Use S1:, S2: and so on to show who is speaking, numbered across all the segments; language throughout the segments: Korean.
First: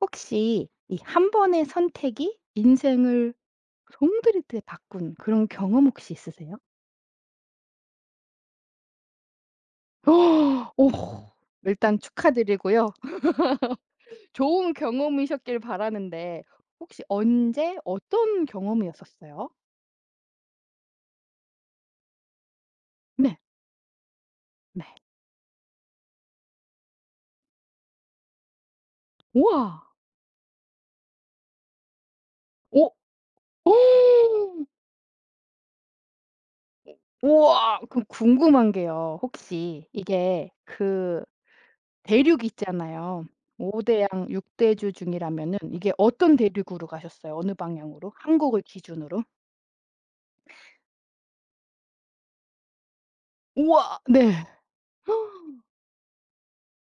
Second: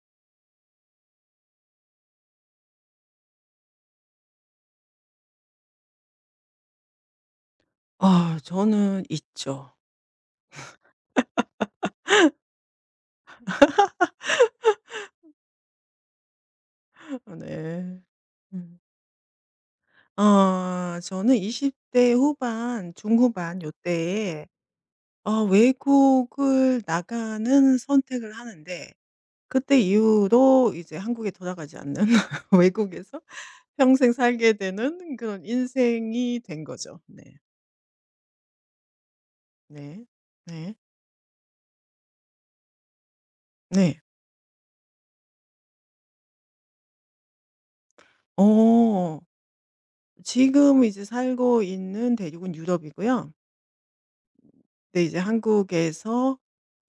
S1: 혹시 이 한 번의 선택이 인생을 송두리째 바꾼 그런 경험 혹시 있으세요?
S2: 아 저는 있죠.
S1: 오. 일단 축하드리고요. 좋은 경험이셨길 바라는데 혹시 언제
S2: 네.
S1: 어떤
S2: 음.
S1: 경험이었었어요?
S2: 아 저는 20대 후반,
S1: 네.
S2: 중후반 요때에
S1: 네.
S2: 외국을 나가는 선택을 하는데 그때
S1: 우와.
S2: 이후로 이제 한국에 돌아가지 않는
S1: 오.
S2: 외국에서 평생 살게
S1: 오.
S2: 되는 그런 인생이 된 거죠. 네.
S1: 우와. 그럼 궁금한 게요. 혹시
S2: 네.
S1: 이게
S2: 네.
S1: 그 대륙이 있잖아요. 5
S2: 네.
S1: 대양 6 대주 중이라면은 이게 어떤 대륙으로 가셨어요? 어느 방향으로? 한국을
S2: 어.
S1: 기준으로?
S2: 지금 이제 살고 있는 대륙은 유럽이고요.
S1: 우와. 네.
S2: 근데 이제 한국에서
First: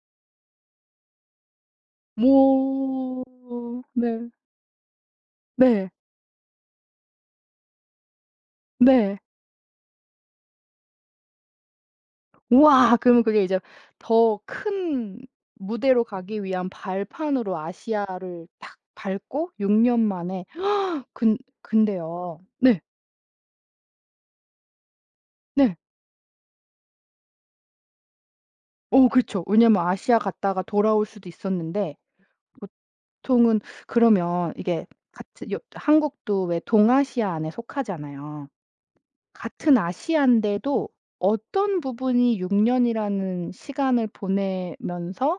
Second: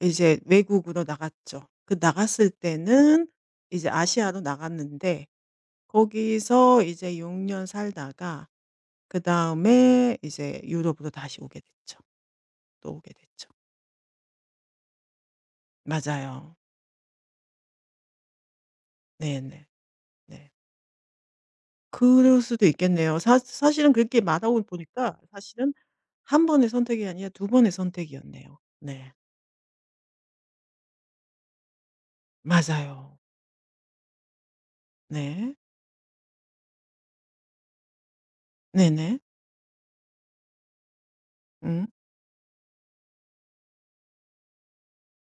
S2: 이제 외국으로 나갔죠. 그 나갔을
S1: 뭐
S2: 때는 이제
S1: 네.
S2: 아시아로 나갔는데
S1: 네.
S2: 거기서 이제 6년 살다가
S1: 네.
S2: 그다음에 이제 유럽으로 다시 오게 됐죠. 또
S1: 우와.
S2: 오게
S1: 그러면 그게
S2: 됐죠.
S1: 이제 더 큰 무대로 가기
S2: 맞아요.
S1: 위한 발판으로 아시아를 딱 밟고
S2: 네네.
S1: 6년 만에
S2: 네.
S1: 근 근데요.
S2: 그럴 수도
S1: 네.
S2: 있겠네요. 사 사실은 그렇게 말하고 보니까 사실은
S1: 네.
S2: 한 번의 선택이 아니라 두 번의 선택이었네요.
S1: 어
S2: 네.
S1: 그쵸. 왜냐면 아시아 갔다가 돌아올 수도 있었는데
S2: 맞아요.
S1: 보통은 그러면 이게 같은
S2: 네.
S1: 한국도 왜 동아시아 안에 속하잖아요.
S2: 네네.
S1: 같은 아시아인데도 어떤
S2: 음.
S1: 부분이 6 년이라는 시간을 보내면서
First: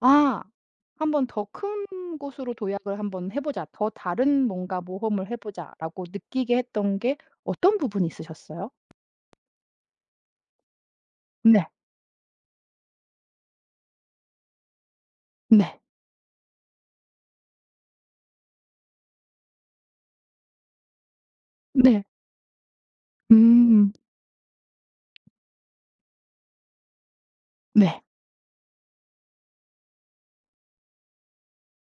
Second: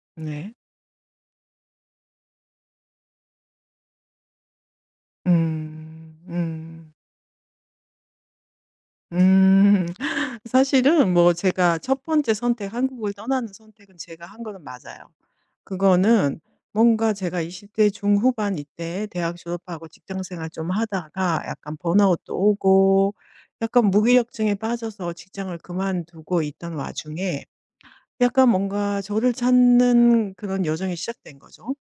S1: '아
S2: 네.
S1: 한번 더 큰 곳으로 도약을 한번 해 보자. 더 다른 뭔가 모험을 해 보자.'라고
S2: 음.
S1: 느끼게
S2: 음.
S1: 했던 게 어떤 부분이 있으셨어요?
S2: 음. 사실은 뭐
S1: 네.
S2: 제가 첫 번째 선택 한국을 떠나는 선택은 제가 한 거는 맞아요.
S1: 네.
S2: 그거는 뭔가 제가 20대 중후반 이때 대학 졸업하고 직장 생활 좀 하다가 약간
S1: 네.
S2: 번아웃도 오고 약간
S1: 음.
S2: 무기력증에 빠져서 직장을 그만두고 있던 와중에
S1: 네.
S2: 약간 뭔가 저를 찾는 그런 여정이 시작된 거죠.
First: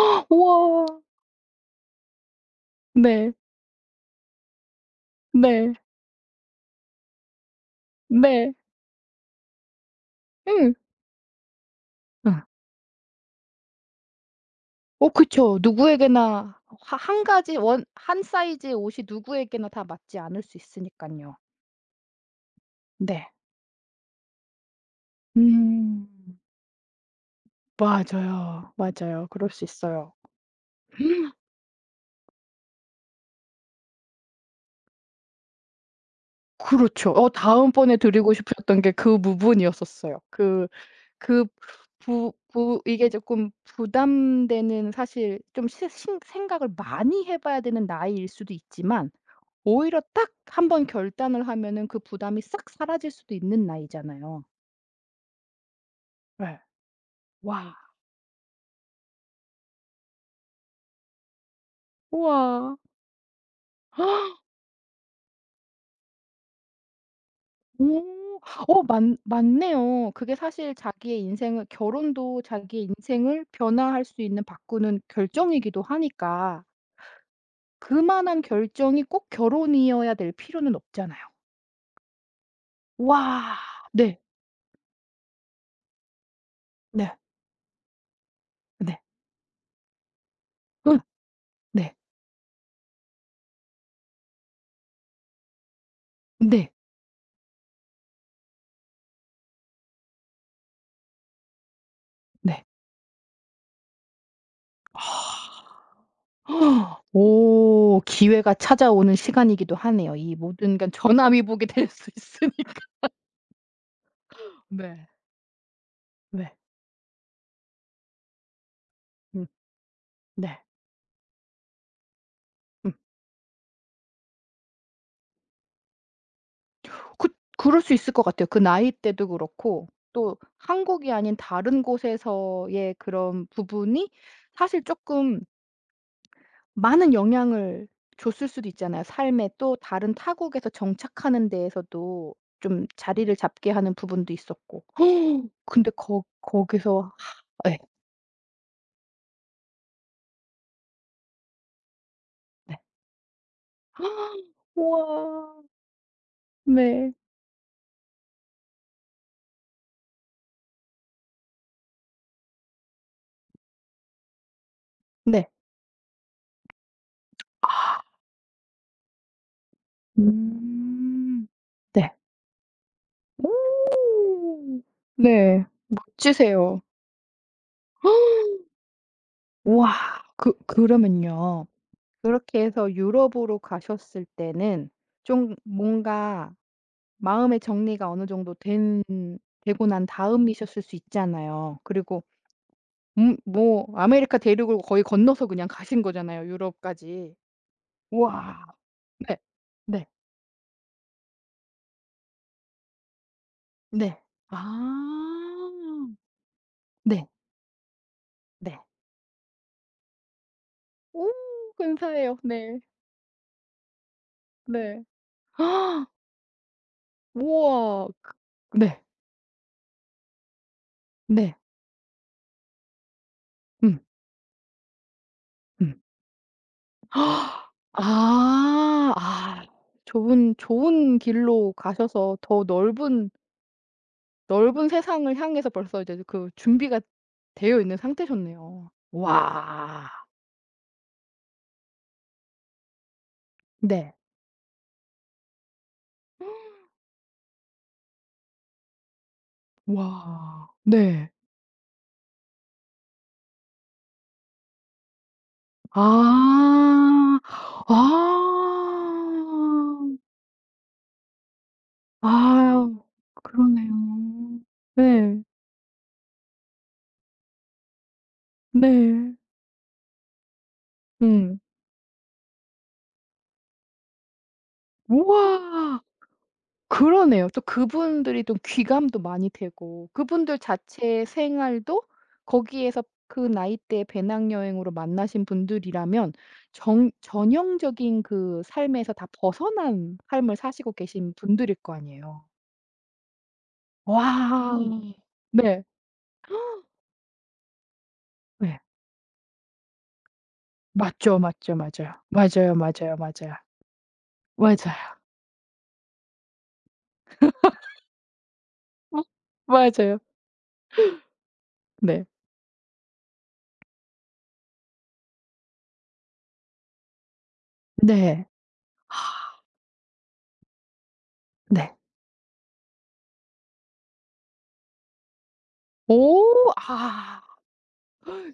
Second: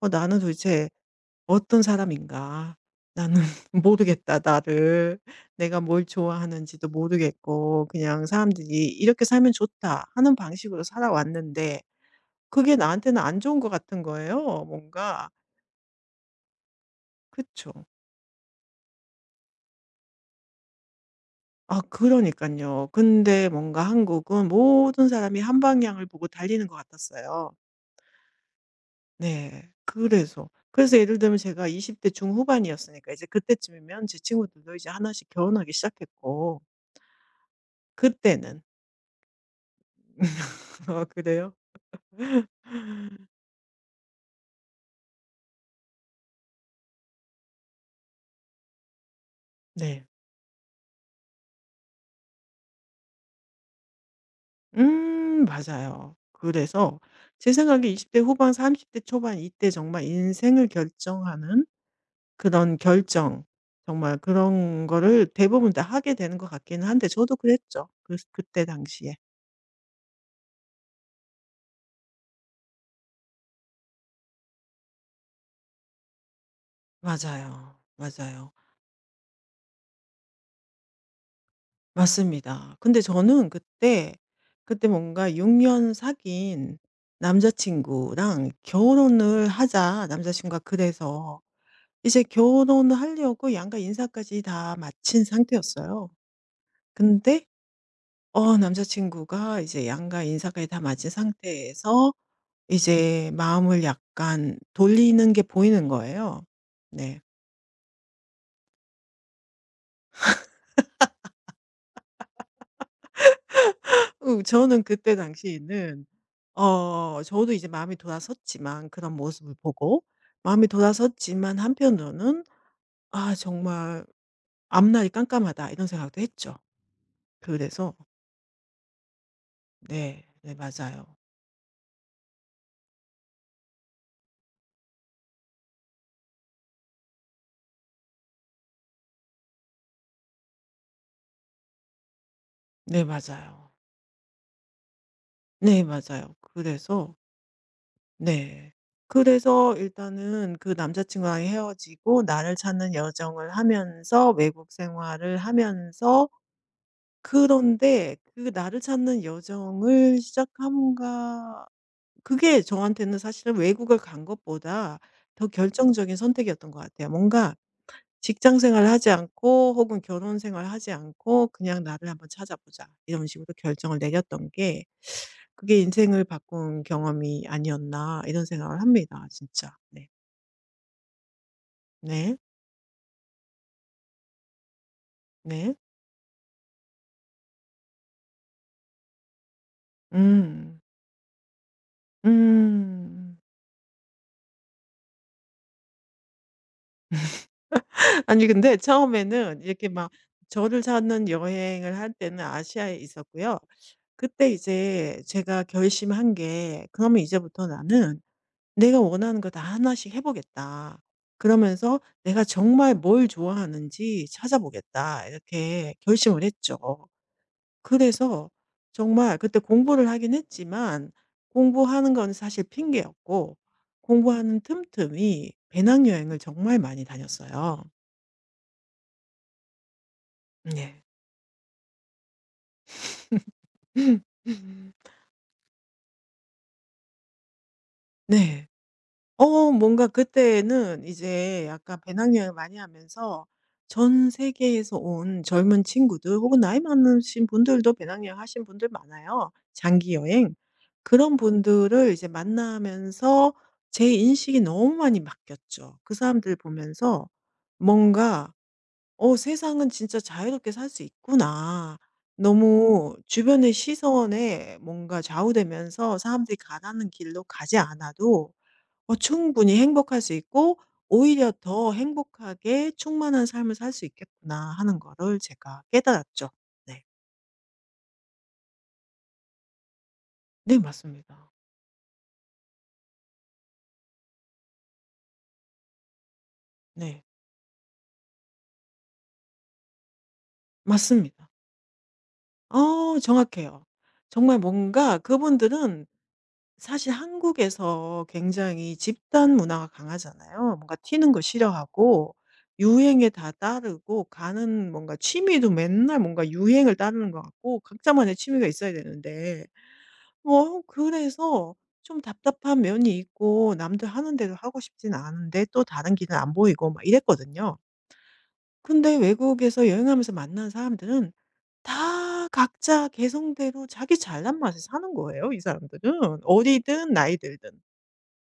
S2: 나는
S1: 우와.
S2: 도대체 '어떤 사람인가?
S1: 네.
S2: 나는 모르겠다 나를.
S1: 네.
S2: 내가 뭘 좋아하는지도 모르겠고 그냥
S1: 네.
S2: 사람들이 '이렇게 살면 좋다.' 하는
S1: 응.
S2: 방식으로 살아왔는데
S1: 응.
S2: 그게 나한테는 안 좋은 것 같은 거예요
S1: 어
S2: 뭔가.
S1: 그쵸. 누구에게나 하 한 가지 원
S2: 그쵸.
S1: 한 사이즈의 옷이 누구에게나 다 맞지 않을 수 있으니까요.
S2: 아 그러니까요
S1: 네.
S2: 근데 뭔가 한국은 모든 사람이 한 방향을
S1: 음.
S2: 보고 달리는 것 같았어요.
S1: 맞아요. 맞아요. 그럴 수
S2: 네.
S1: 있어요.
S2: 그래서 예를 들면 제가 20대 중후반이었으니까 이제 그때쯤이면 제 친구들도 이제 하나씩 결혼하기 시작했고
S1: 그렇죠. 어 다음번에 드리고
S2: 그때는.
S1: 싶었던 게 그 부분이었었어요. 그
S2: 아
S1: 그
S2: 그래요?
S1: 부 부 이게 조금 부담되는 사실 좀 시 신 생각을 많이 해 봐야 되는 나이일 수도 있지만 오히려
S2: 네.
S1: 딱 한 번 결단을 하면은 그 부담이 싹 사라질 수도 있는 나이잖아요.
S2: 맞아요.
S1: 예.
S2: 그래서 제
S1: 와.
S2: 생각에 20대 후반 30대 초반 이때 정말 인생을 결정하는
S1: 우와.
S2: 그런 결정 정말 그런 거를 대부분 다 하게 되는 것 같기는 한데 저도 그랬죠. 그
S1: 오.
S2: 그때
S1: 어 맞
S2: 당시에.
S1: 맞네요. 그게 사실 자기의 인생을 결혼도 자기의 인생을 변화할 수 있는 바꾸는 결정이기도 하니까
S2: 맞아요.
S1: 그만한
S2: 맞아요.
S1: 결정이 꼭 결혼이어야 될 필요는 없잖아요.
S2: 맞습니다. 근데 저는
S1: 와.
S2: 그때,
S1: 네.
S2: 그때 뭔가 6년 사귄
S1: 네.
S2: 남자친구랑
S1: 네.
S2: "결혼을 하자." 남자친구가
S1: 음.
S2: 그래서
S1: 네.
S2: 이제 결혼을 하려고 양가 인사까지 다 마친 상태였어요.
S1: 네.
S2: 근데 남자 친구가 이제 양가 인사까지 다 마친 상태에서
S1: 네.
S2: 이제 마음을 약간 돌리는 게
S1: 아.
S2: 보이는 거예요. 네.
S1: 오. 기회가 찾아오는 시간이기도 하네요. 이 모든 게 전화위복이 될 수 있으니까.
S2: 저는
S1: 네.
S2: 그때 당시에는
S1: 네.
S2: 저도 이제 마음이 돌아섰지만 그런
S1: 음.
S2: 모습을 보고
S1: 네.
S2: 마음이 돌아섰지만 한편으로는
S1: 음.
S2: '아 정말 앞날이 깜깜하다.' 이런 생각도 했죠.
S1: 그 그럴
S2: 그래서
S1: 수 있을 것 같아요. 그 나이 때도 그렇고
S2: 네.
S1: 또
S2: 네
S1: 한국이
S2: 맞아요.
S1: 아닌 다른 곳에서의 그런 부분이 사실 쪼끔 많은 영향을 줬을 수도 있잖아요. 삶에. 또 다른 타국에서 정착하는 데에서도 좀
S2: 네
S1: 자리를 잡게
S2: 맞아요.
S1: 하는 부분도 있었고.
S2: 네
S1: 근데 거
S2: 맞아요.
S1: 거기서
S2: 그래서
S1: 예.
S2: 네. 그래서 일단은 그 남자 친구랑 헤어지고 나를
S1: 네.
S2: 찾는 여정을 하면서 외국 생활을
S1: 우와.
S2: 하면서
S1: 네.
S2: 그런데 그 나를 찾는 여정을 시작함과 그게 저한테는 사실은 외국을 간 것보다 더
S1: 네.
S2: 결정적인 선택이었던 것 같아요. 뭔가
S1: 아.
S2: 직장 생활을 하지 않고 혹은 결혼 생활을 하지
S1: 음.
S2: 않고 '그냥 나를
S1: 네.
S2: 한번 찾아보자.' 이런 식으로
S1: 오.
S2: 결정을 내렸던 게
S1: 네.
S2: 그게 '인생을
S1: 멋지세요.
S2: 바꾼 경험이 아니었나.' 이런 생각을 합니다 진짜.
S1: 우와.
S2: 네.
S1: 그 그러면요.
S2: 네.
S1: 그렇게 해서 유럽으로 가셨을 때는 좀
S2: 네.
S1: 뭔가 마음의 정리가 어느 정도 된 되고 난
S2: 음.
S1: 다음이셨을 수 있잖아요. 그리고
S2: 음.
S1: 뭐 아메리카 대륙을 거의 건너서 그냥 가신 거잖아요, 유럽까지.
S2: 아니
S1: 우와.
S2: 근데
S1: 네.
S2: 처음에는 이렇게
S1: 네.
S2: 막 저를 찾는 여행을 할 때는 아시아에 있었고요.
S1: 네.
S2: 그때 이제 제가
S1: 아.
S2: 결심한 게 '그러면
S1: 네.
S2: 이제부터 나는
S1: 네.
S2: '내가 원하는 거 다 하나씩 해 보겠다.'
S1: 오.
S2: 그러면서
S1: 근사해요.
S2: '내가
S1: 네.
S2: 정말 뭘 좋아하는지
S1: 네.
S2: 찾아보겠다.' 이렇게 결심을 했죠.
S1: 우와.
S2: 그래서
S1: 그 네.
S2: 정말 그때 공부를 하긴 했지만
S1: 네.
S2: 공부하는 건 사실 핑계였고
S1: 음.
S2: 공부하는 틈틈이
S1: 음.
S2: 배낭여행을 정말 많이
S1: 아.
S2: 다녔어요.
S1: 아.
S2: 네.
S1: 좋은 길로 가셔서 더 넓은 세상을 향해서 벌써 이제 그 준비가 되어 있는
S2: 네.
S1: 상태셨네요.
S2: 뭔가
S1: 와.
S2: 그때는 이제 약간 배낭여행을 많이 하면서
S1: 네.
S2: 전 세계에서 온 젊은 친구들 혹은 나이 많으신 분들도 배낭여행 하신 분들 많아요, 장기 여행.
S1: 와. 네.
S2: 그런 분들을 이제 만나면서 제 인식이 너무 많이 바뀌었죠. 그 사람들 보면서
S1: 아.
S2: 뭔가 '어 세상은
S1: 아.
S2: 진짜 자유롭게 살 수 있구나.'
S1: 아유.
S2: 너무 주변의
S1: 그러네요.
S2: 시선에 뭔가
S1: 네.
S2: 좌우되면서 사람들이 가라는 길로 가지 않아도
S1: 네.
S2: 충분히 행복할 수 있고 오히려
S1: 음.
S2: 더 행복하게 충만한 삶을 살 수 있겠구나 하는 거를 제가
S1: 우와.
S2: 깨달았죠. 네.
S1: 그러네요. 또 그분들이 또 귀감도 많이 되고 그분들
S2: 네
S1: 자체의
S2: 맞습니다.
S1: 생활도 거기에서 그 나이대 배낭여행으로 만나신 분들이라면 정
S2: 네.
S1: 전형적인 그 삶에서 다 벗어난 삶을 사시고 계신
S2: 맞습니다.
S1: 분들일 거 아니에요. 음.
S2: 정확해요. 정말
S1: 와. 음.
S2: 뭔가
S1: 네.
S2: 그분들은 사실 한국에서
S1: 네.
S2: 굉장히 집단 문화가 강하잖아요. 뭔가 튀는
S1: 맞죠,
S2: 거
S1: 맞죠. 맞아요.
S2: 싫어하고
S1: 맞아요, 맞아요,
S2: 유행에 다
S1: 맞아요.
S2: 따르고 가는 뭔가
S1: 맞아요.
S2: 취미도 맨날 뭔가 유행을 따르는 것 같고 각자만의 취미가 있어야
S1: 어
S2: 되는데
S1: 맞아요.
S2: 뭐 그래서 좀
S1: 네.
S2: 답답한 면이 있고 남들 하는 대로 하고 싶진 않은데 또 다른 길은 안 보이고 막 이랬거든요.
S1: 네. 아
S2: 근데 외국에서 여행하면서 만난 사람들은
S1: 네.
S2: 다 각자 개성대로 자기 잘난 맛에 사는 거예요, 이 사람들은.
S1: 오.
S2: 어리든 나이
S1: 아.
S2: 들든.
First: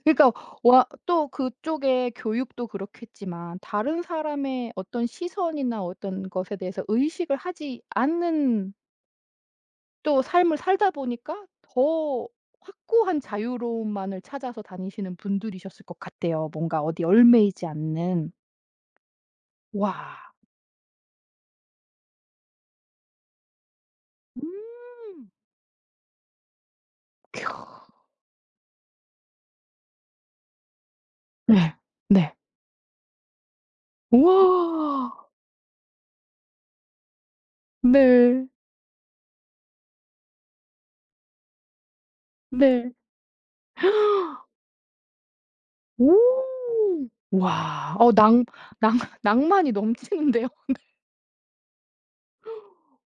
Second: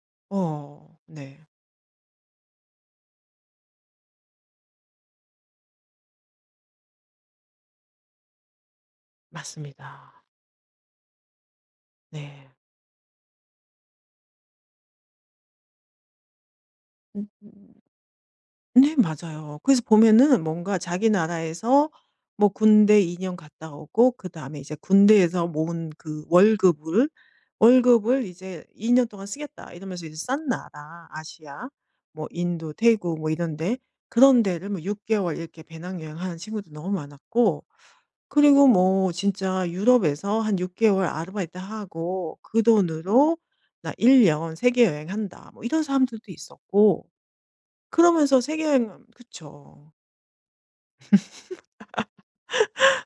S1: 그러니까 와 또
S2: 네.
S1: 그쪽의 교육도 그렇겠지만 다른 사람의 어떤 시선이나 어떤 것에 대해서 의식을 하지 않는 또
S2: 맞습니다.
S1: 삶을 살다 보니까 더
S2: 네.
S1: 확고한 자유로움만을 찾아서 다니시는 분들이셨을 것 같아요. 뭔가 어디
S2: 음.
S1: 얽매이지
S2: 음.
S1: 않는.
S2: 네 맞아요. 그래서
S1: 와.
S2: 보면은 뭔가 자기 나라에서 뭐 군대 2년 갔다 오고 그다음에 이제
S1: 음.
S2: 군대에서 모은 그 월급을 이제 "2년 동안 쓰겠다." 이러면서 이제 싼 나라 아시아
S1: 네.
S2: 뭐
S1: 네.
S2: 인도, 태국 뭐 이런 데 그런 데를 뭐 6
S1: 우와.
S2: 개월 이렇게 배낭여행하는 친구도 너무 많았고
S1: 네.
S2: 그리고 뭐 진짜 유럽에서 한 6개월 아르바이트하고 그
S1: 네.
S2: 돈으로 '나 1년 세계 여행한다.' 뭐 이런
S1: 오.
S2: 사람들도 있었고
S1: 와. 어
S2: 그러면서
S1: 낭
S2: 세계
S1: 낭
S2: 여행
S1: 낭만이
S2: 그쵸.
S1: 넘치는데요.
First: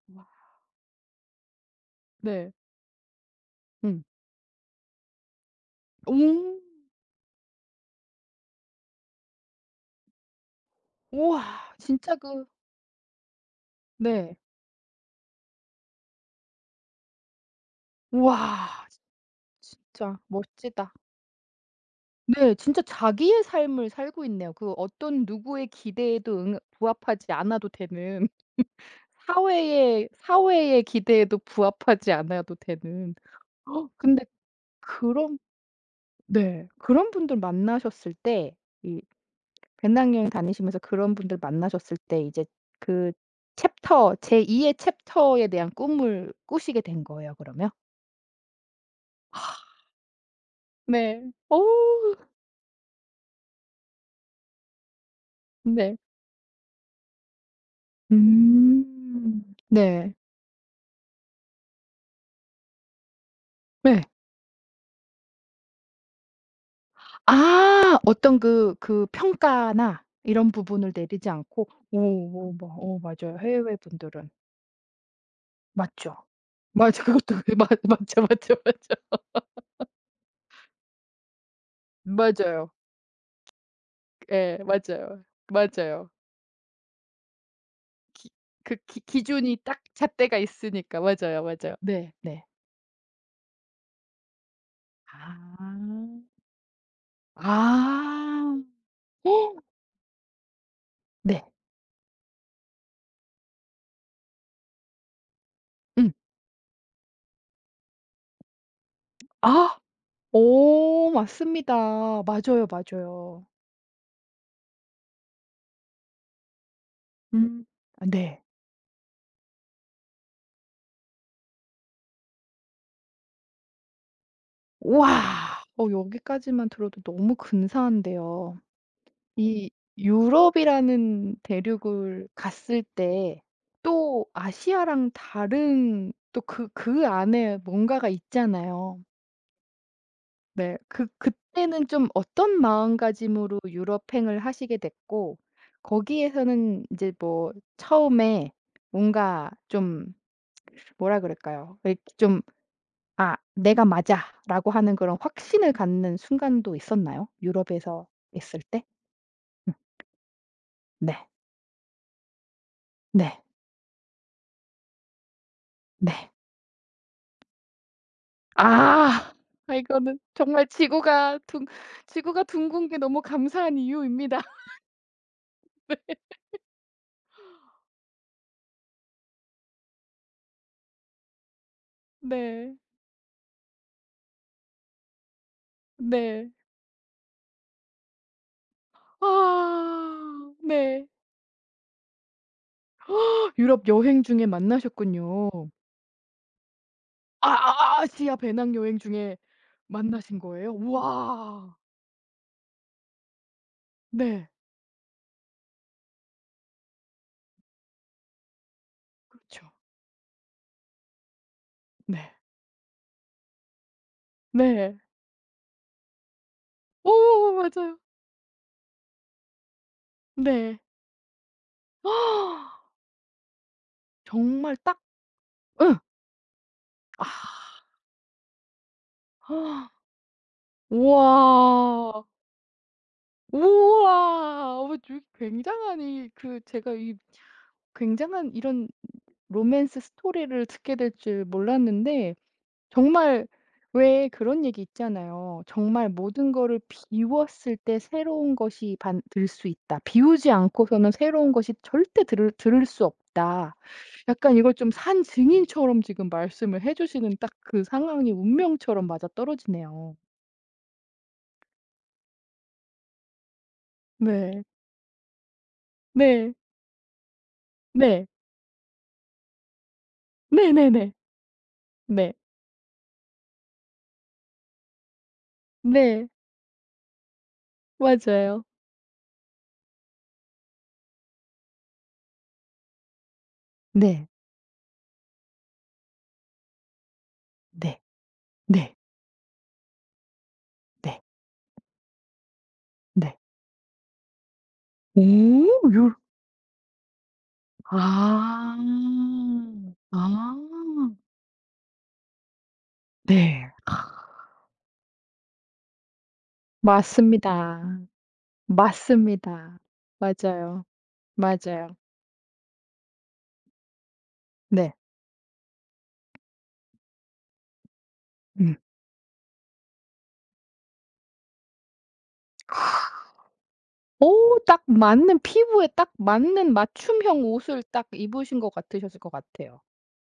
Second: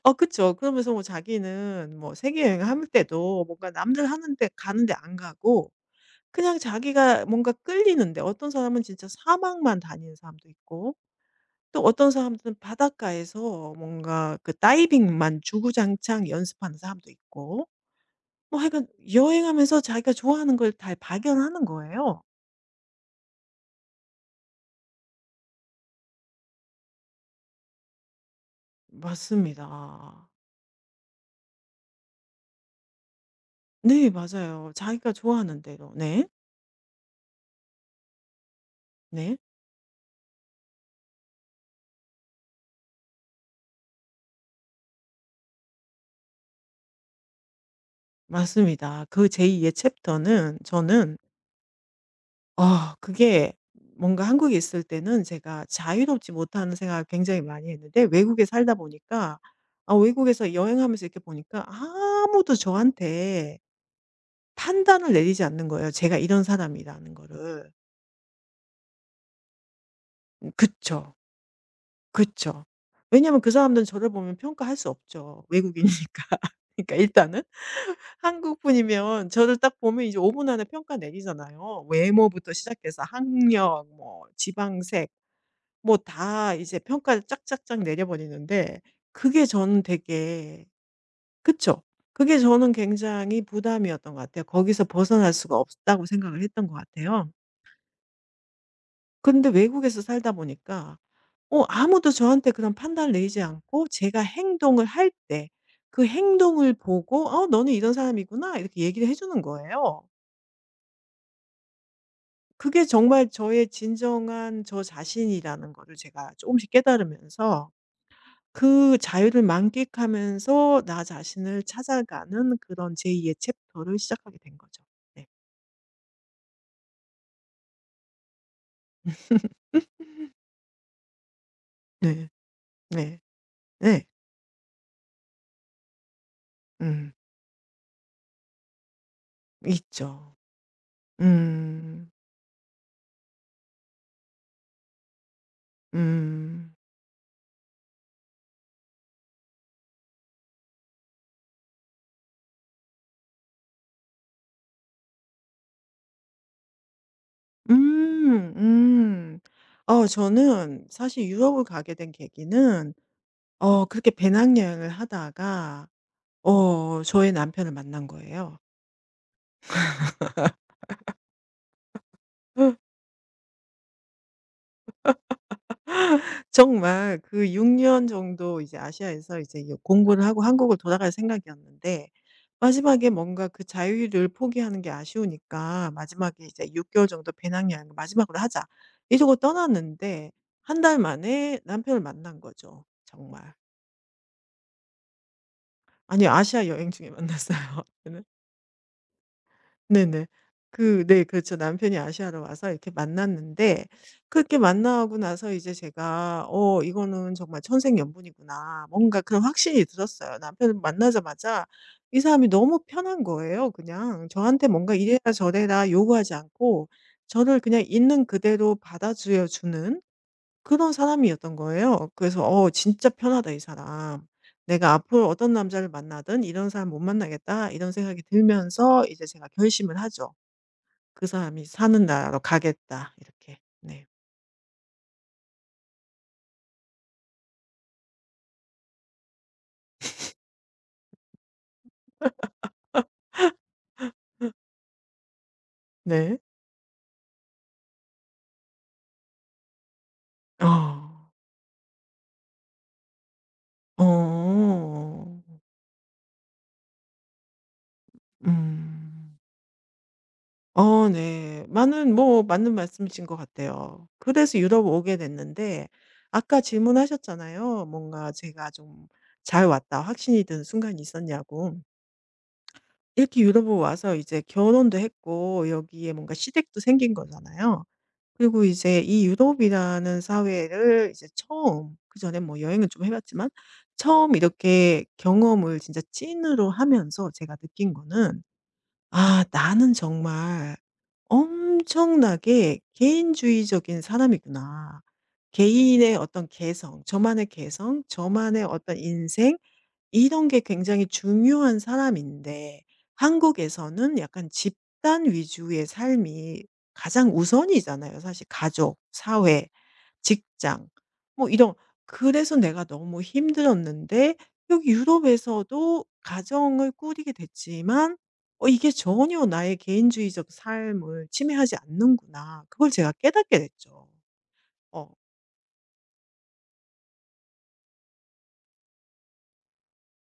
S1: 와.
S2: 그쵸. 그러면서 뭐 자기는 뭐 세계
S1: 네.
S2: 여행을 할 때도 뭔가
S1: 음.
S2: 남들 하는 데 가는 데 안 가고
S1: 오.
S2: 그냥 자기가 뭔가 끌리는데 어떤 사람은 진짜 사막만 다니는 사람도 있고
S1: 우와.
S2: 또 어떤
S1: 진짜 그
S2: 사람들은 바닷가에서
S1: 네.
S2: 뭔가 그 다이빙만 주구장창 연습하는 사람도 있고 뭐
S1: 우와.
S2: 하여간 여행하면서 자기가
S1: 진짜
S2: 좋아하는 걸
S1: 멋지다.
S2: 잘 발견하는 거예요.
S1: 네. 진짜 자기의 삶을 살고 있네요. 그 어떤 누구의 기대에도 응 부합하지 않아도 되는
S2: 맞습니다.
S1: 사회의 기대에도 부합하지 않아도 되는
S2: 네
S1: 근데
S2: 맞아요. 자기가
S1: 그런
S2: 좋아하는 대로. 네.
S1: 네. 그런 분들 만나셨을 때 이
S2: 네.
S1: 배낭여행 다니시면서 그런 분들 만나셨을 때 이제 그 챕터 제2의 챕터에 대한 꿈을 꾸시게 된 거예요, 그러면?
S2: 맞습니다. 그 제2의 챕터는 저는
S1: 네. 어
S2: 아 그게 뭔가 한국에 있을 때는 제가
S1: 네.
S2: 자유롭지 못하는 생각을 굉장히 많이 했는데 외국에 살다 보니까
S1: 음.
S2: 아
S1: 네.
S2: 외국에서 여행하면서 이렇게 보니까 아무도 저한테
S1: 네.
S2: 판단을 내리지 않는 거예요, 제가 이런 사람이라는 거를.
S1: 아 어떤 그 그 평가나 이런 부분을
S2: 그쵸.
S1: 내리지 않고 오 오
S2: 그쵸.
S1: 뭐 어 맞아요.
S2: 왜냐하면 그
S1: 해외
S2: 사람들은 저를
S1: 분들은.
S2: 보면 평가할 수 없죠, 외국이니까.
S1: 맞죠.
S2: 그러니까
S1: 맞아. 그것도
S2: 일단은
S1: 그 맞 맞죠, 맞죠,
S2: 한국
S1: 맞죠.
S2: 분이면 저를 딱 보면 이제 5분 안에 평가 내리잖아요. 외모부터
S1: 맞아요.
S2: 시작해서 학력 뭐
S1: 예.
S2: 지방색
S1: 맞아요.
S2: 뭐
S1: 맞아요.
S2: 다 이제 평가를 쫙쫙쫙
S1: 기 그
S2: 내려버리는데
S1: 기
S2: 그게
S1: 기준이 딱
S2: 저는
S1: 잣대가
S2: 되게
S1: 있으니까. 맞아요, 맞아요.
S2: 그쵸.
S1: 네.
S2: 그게
S1: 네.
S2: 저는 굉장히 부담이었던 것 같아요. 거기서 벗어날
S1: 아.
S2: 수가 없다고 생각을 했던 것 같아요.
S1: 아.
S2: 근데 외국에서 살다 보니까
S1: 네.
S2: 아무도 저한테 그런 판단을 내리지 않고 제가 행동을 할 때 그
S1: 음.
S2: 행동을 보고 "어 너는 이런 사람이구나." 이렇게 얘기를 해 주는
S1: 아.
S2: 거예요.
S1: 오, 맞습니다. 맞아요,
S2: 그게 정말
S1: 맞아요.
S2: 저의 진정한 저 자신이라는 거를 제가 조금씩
S1: 음.
S2: 깨달으면서
S1: 아 네.
S2: 그 자유를 만끽하면서 나 자신을 찾아가는 그런 제2의 챕터를 시작하게 된 거죠. 네.
S1: 우와. 어 여기까지만 들어도 너무 근사한데요. 이 유럽이라는 대륙을
S2: 네.
S1: 갔을
S2: 네.
S1: 때
S2: 네.
S1: 또 아시아랑 다른 또 그 그
S2: 음.
S1: 안에 뭔가가 있잖아요.
S2: 있죠.
S1: 네. 그 그때는 좀
S2: 음.
S1: 어떤 마음가짐으로 유럽행을 하시게 됐고
S2: 음.
S1: 거기에서는 이제 뭐 처음에 뭔가 좀 뭐라 그럴까요? 왜 좀 '아 내가 맞아.'라고 하는 그런 확신을 갖는 순간도 있었나요? 유럽에서
S2: 음.
S1: 있을 때?
S2: 음.
S1: 음
S2: 저는
S1: 네.
S2: 사실 유럽을 가게 된 계기는
S1: 네.
S2: 그렇게 배낭여행을 하다가
S1: 네.
S2: 저의 남편을 만난 거예요.
S1: 아. 아 이거는 정말 지구가 둥근 게 너무 감사한 이유입니다.
S2: 정말 그 6년 정도 이제 아시아에서 이제 여 공부를 하고 한국을 돌아갈 생각이었는데
S1: 네.
S2: 마지막에 뭔가 그 자유를 포기하는 게 아쉬우니까 마지막에
S1: 네.
S2: 이제 6개월 정도 배낭여행을 마지막으로 하자. 이러고 떠났는데
S1: 아
S2: 한 달
S1: 네.
S2: 만에 남편을 만난 거죠
S1: 어,
S2: 정말.
S1: 유럽 여행 중에 만나셨군요.
S2: 아니 아시아 여행 중에 만났어요.
S1: 아시아 배낭 여행 중에
S2: 네네.
S1: 만나신 거예요?
S2: 네 그렇죠.
S1: 우와.
S2: 남편이 아시아로 와서 이렇게 만났는데
S1: 네.
S2: 그렇게 만나고 나서 이제 제가 '어 이거는 정말 천생연분이구나.' 뭔가 그런
S1: 그렇죠.
S2: 확신이 들었어요. 남편을 만나자마자 이
S1: 네.
S2: 사람이 너무 편한 거예요 그냥. 저한테 뭔가
S1: 네.
S2: 이래라 저래라 요구하지 않고
S1: 오
S2: 저를 그냥
S1: 맞아요.
S2: 있는 그대로 받아주여 주는
S1: 네.
S2: 그런 사람이었던 거예요. 그래서 '어 진짜 편하다 이 사람.
S1: 정말
S2: 내가
S1: 딱
S2: 앞으로 어떤 남자를
S1: 응
S2: 만나든 이런 사람 못
S1: 아.
S2: 만나겠다.' 이런 생각이 들면서 이제 제가 결심을 하죠. '그 사람이 사는
S1: 우와.
S2: 나라로 가겠다.' 이렇게. 네.
S1: 우와. 어 주 굉장한 이 그 제가 이 굉장한 이런 로맨스 스토리를 듣게 될 줄 몰랐는데 정말 왜 그런 얘기 있잖아요. 정말
S2: 네.
S1: 모든 거를 비웠을 때 새로운 것이 반 들 수 있다. 비우지
S2: 어.
S1: 않고서는 새로운 것이 절대 들을 수 없다. 약간 이걸 좀 산
S2: 어.
S1: 증인처럼 지금 말씀을 해 주시는 딱 그 상황이 운명처럼
S2: 음.
S1: 맞아떨어지네요.
S2: 네. 많은 뭐 맞는 말씀이신 것 같아요. 그래서
S1: 네.
S2: 유럽 오게 됐는데
S1: 네.
S2: 아까 질문하셨잖아요.
S1: 네.
S2: 뭔가 제가 좀 '잘 왔다.' 확신이 든 순간이
S1: 네네네.
S2: 있었냐고.
S1: 네. 네.
S2: 이렇게 유럽을 와서 이제 결혼도 했고 여기에
S1: 네, 네,
S2: 뭔가 시댁도 생긴 거잖아요.
S1: 맞아요.
S2: 그리고 이제 이 유럽이라는 사회를 이제 처음 그전에 뭐 여행을 좀 해 봤지만
S1: 네.
S2: 처음 이렇게 경험을 진짜 찐으로 하면서 제가 느낀
S1: 네.
S2: 거는
S1: 네.
S2: '아 나는 정말
S1: 네.
S2: 엄청나게
S1: 네.
S2: 개인주의적인 사람이구나.' 개인의 어떤 개성, 저만의 개성, 저만의
S1: 아.
S2: 어떤 인생 이런
S1: 아.
S2: 게 굉장히 중요한 사람인데
S1: 네.
S2: 한국에서는 약간 집단 위주의 삶이 가장
S1: 맞습니다.
S2: 우선이잖아요. 사실 가족, 사회,
S1: 맞습니다. 맞아요.
S2: 직장 뭐 이런
S1: 맞아요.
S2: 그래서 내가 너무 힘들었는데 여기
S1: 네.
S2: 유럽에서도 가정을 꾸리게 됐지만
S1: 음.
S2: 이게 전혀 나의 개인주의적 삶을 침해하지 않는구나. 그걸 제가 깨닫게 됐죠.
S1: 오, 딱
S2: 어.
S1: 맞는 피부에 딱 맞는 맞춤형 옷을 딱 입으신 것 같으셨을 것 같아요.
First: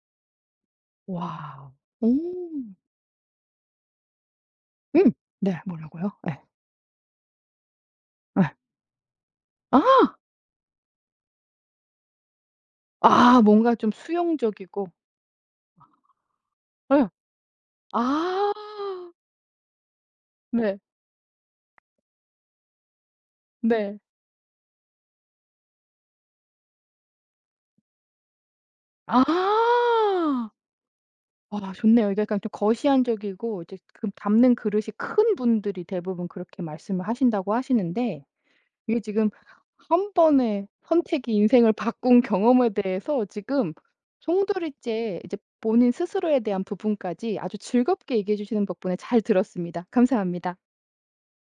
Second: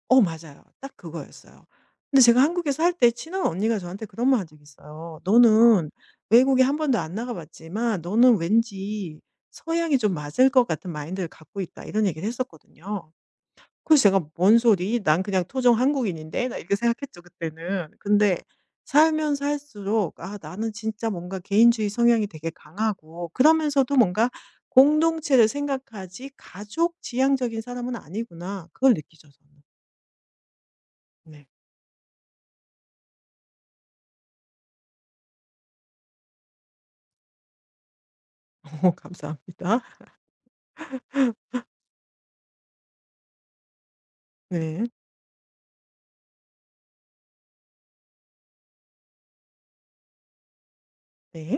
S2: 맞아요. 딱 그거였어요.
S1: 와. 오.
S2: 근데 제가 한국에서 할 때 친한 언니가 저한테 그런 말한 적이
S1: 음.
S2: 있어요.
S1: 네.
S2: "너는
S1: 뭐라고요? 예.
S2: 외국에 한 번도 안 나가 봤지만 너는
S1: 예.
S2: 왠지
S1: 아.
S2: 서양이 좀 맞을 것 같은 마인드를 갖고 있다." 이런 얘기를 했었거든요.
S1: 아 뭔가 좀
S2: 그래서 제가 '뭔
S1: 수용적이고
S2: 소리? 난 그냥 토종 한국인인데?' 나 이렇게
S1: 예.
S2: 생각했죠 그때는. 근데
S1: 아.
S2: 살면 살수록 '아 나는
S1: 네.
S2: 진짜 뭔가 개인주의 성향이 되게 강하고 그러면서도
S1: 네.
S2: 뭔가 공동체를 생각하지 가족 지향적인 사람은 아니구나.' 그걸 느끼죠 저는.
S1: 아.
S2: 네.
S1: 아 좋네요. 이게 약간 좀 거시안적이고 이제 그 담는 그릇이 큰 분들이 대부분 그렇게 말씀을 하신다고 하시는데 이게 지금
S2: 감사합니다.
S1: 한 번의 선택이 인생을 바꾼 경험에 대해서 지금
S2: 네.
S1: 송두리째 이제 본인 스스로에 대한 부분까지 아주 즐겁게 얘기해 주시는 덕분에 잘 들었습니다. 감사합니다.
S2: 네.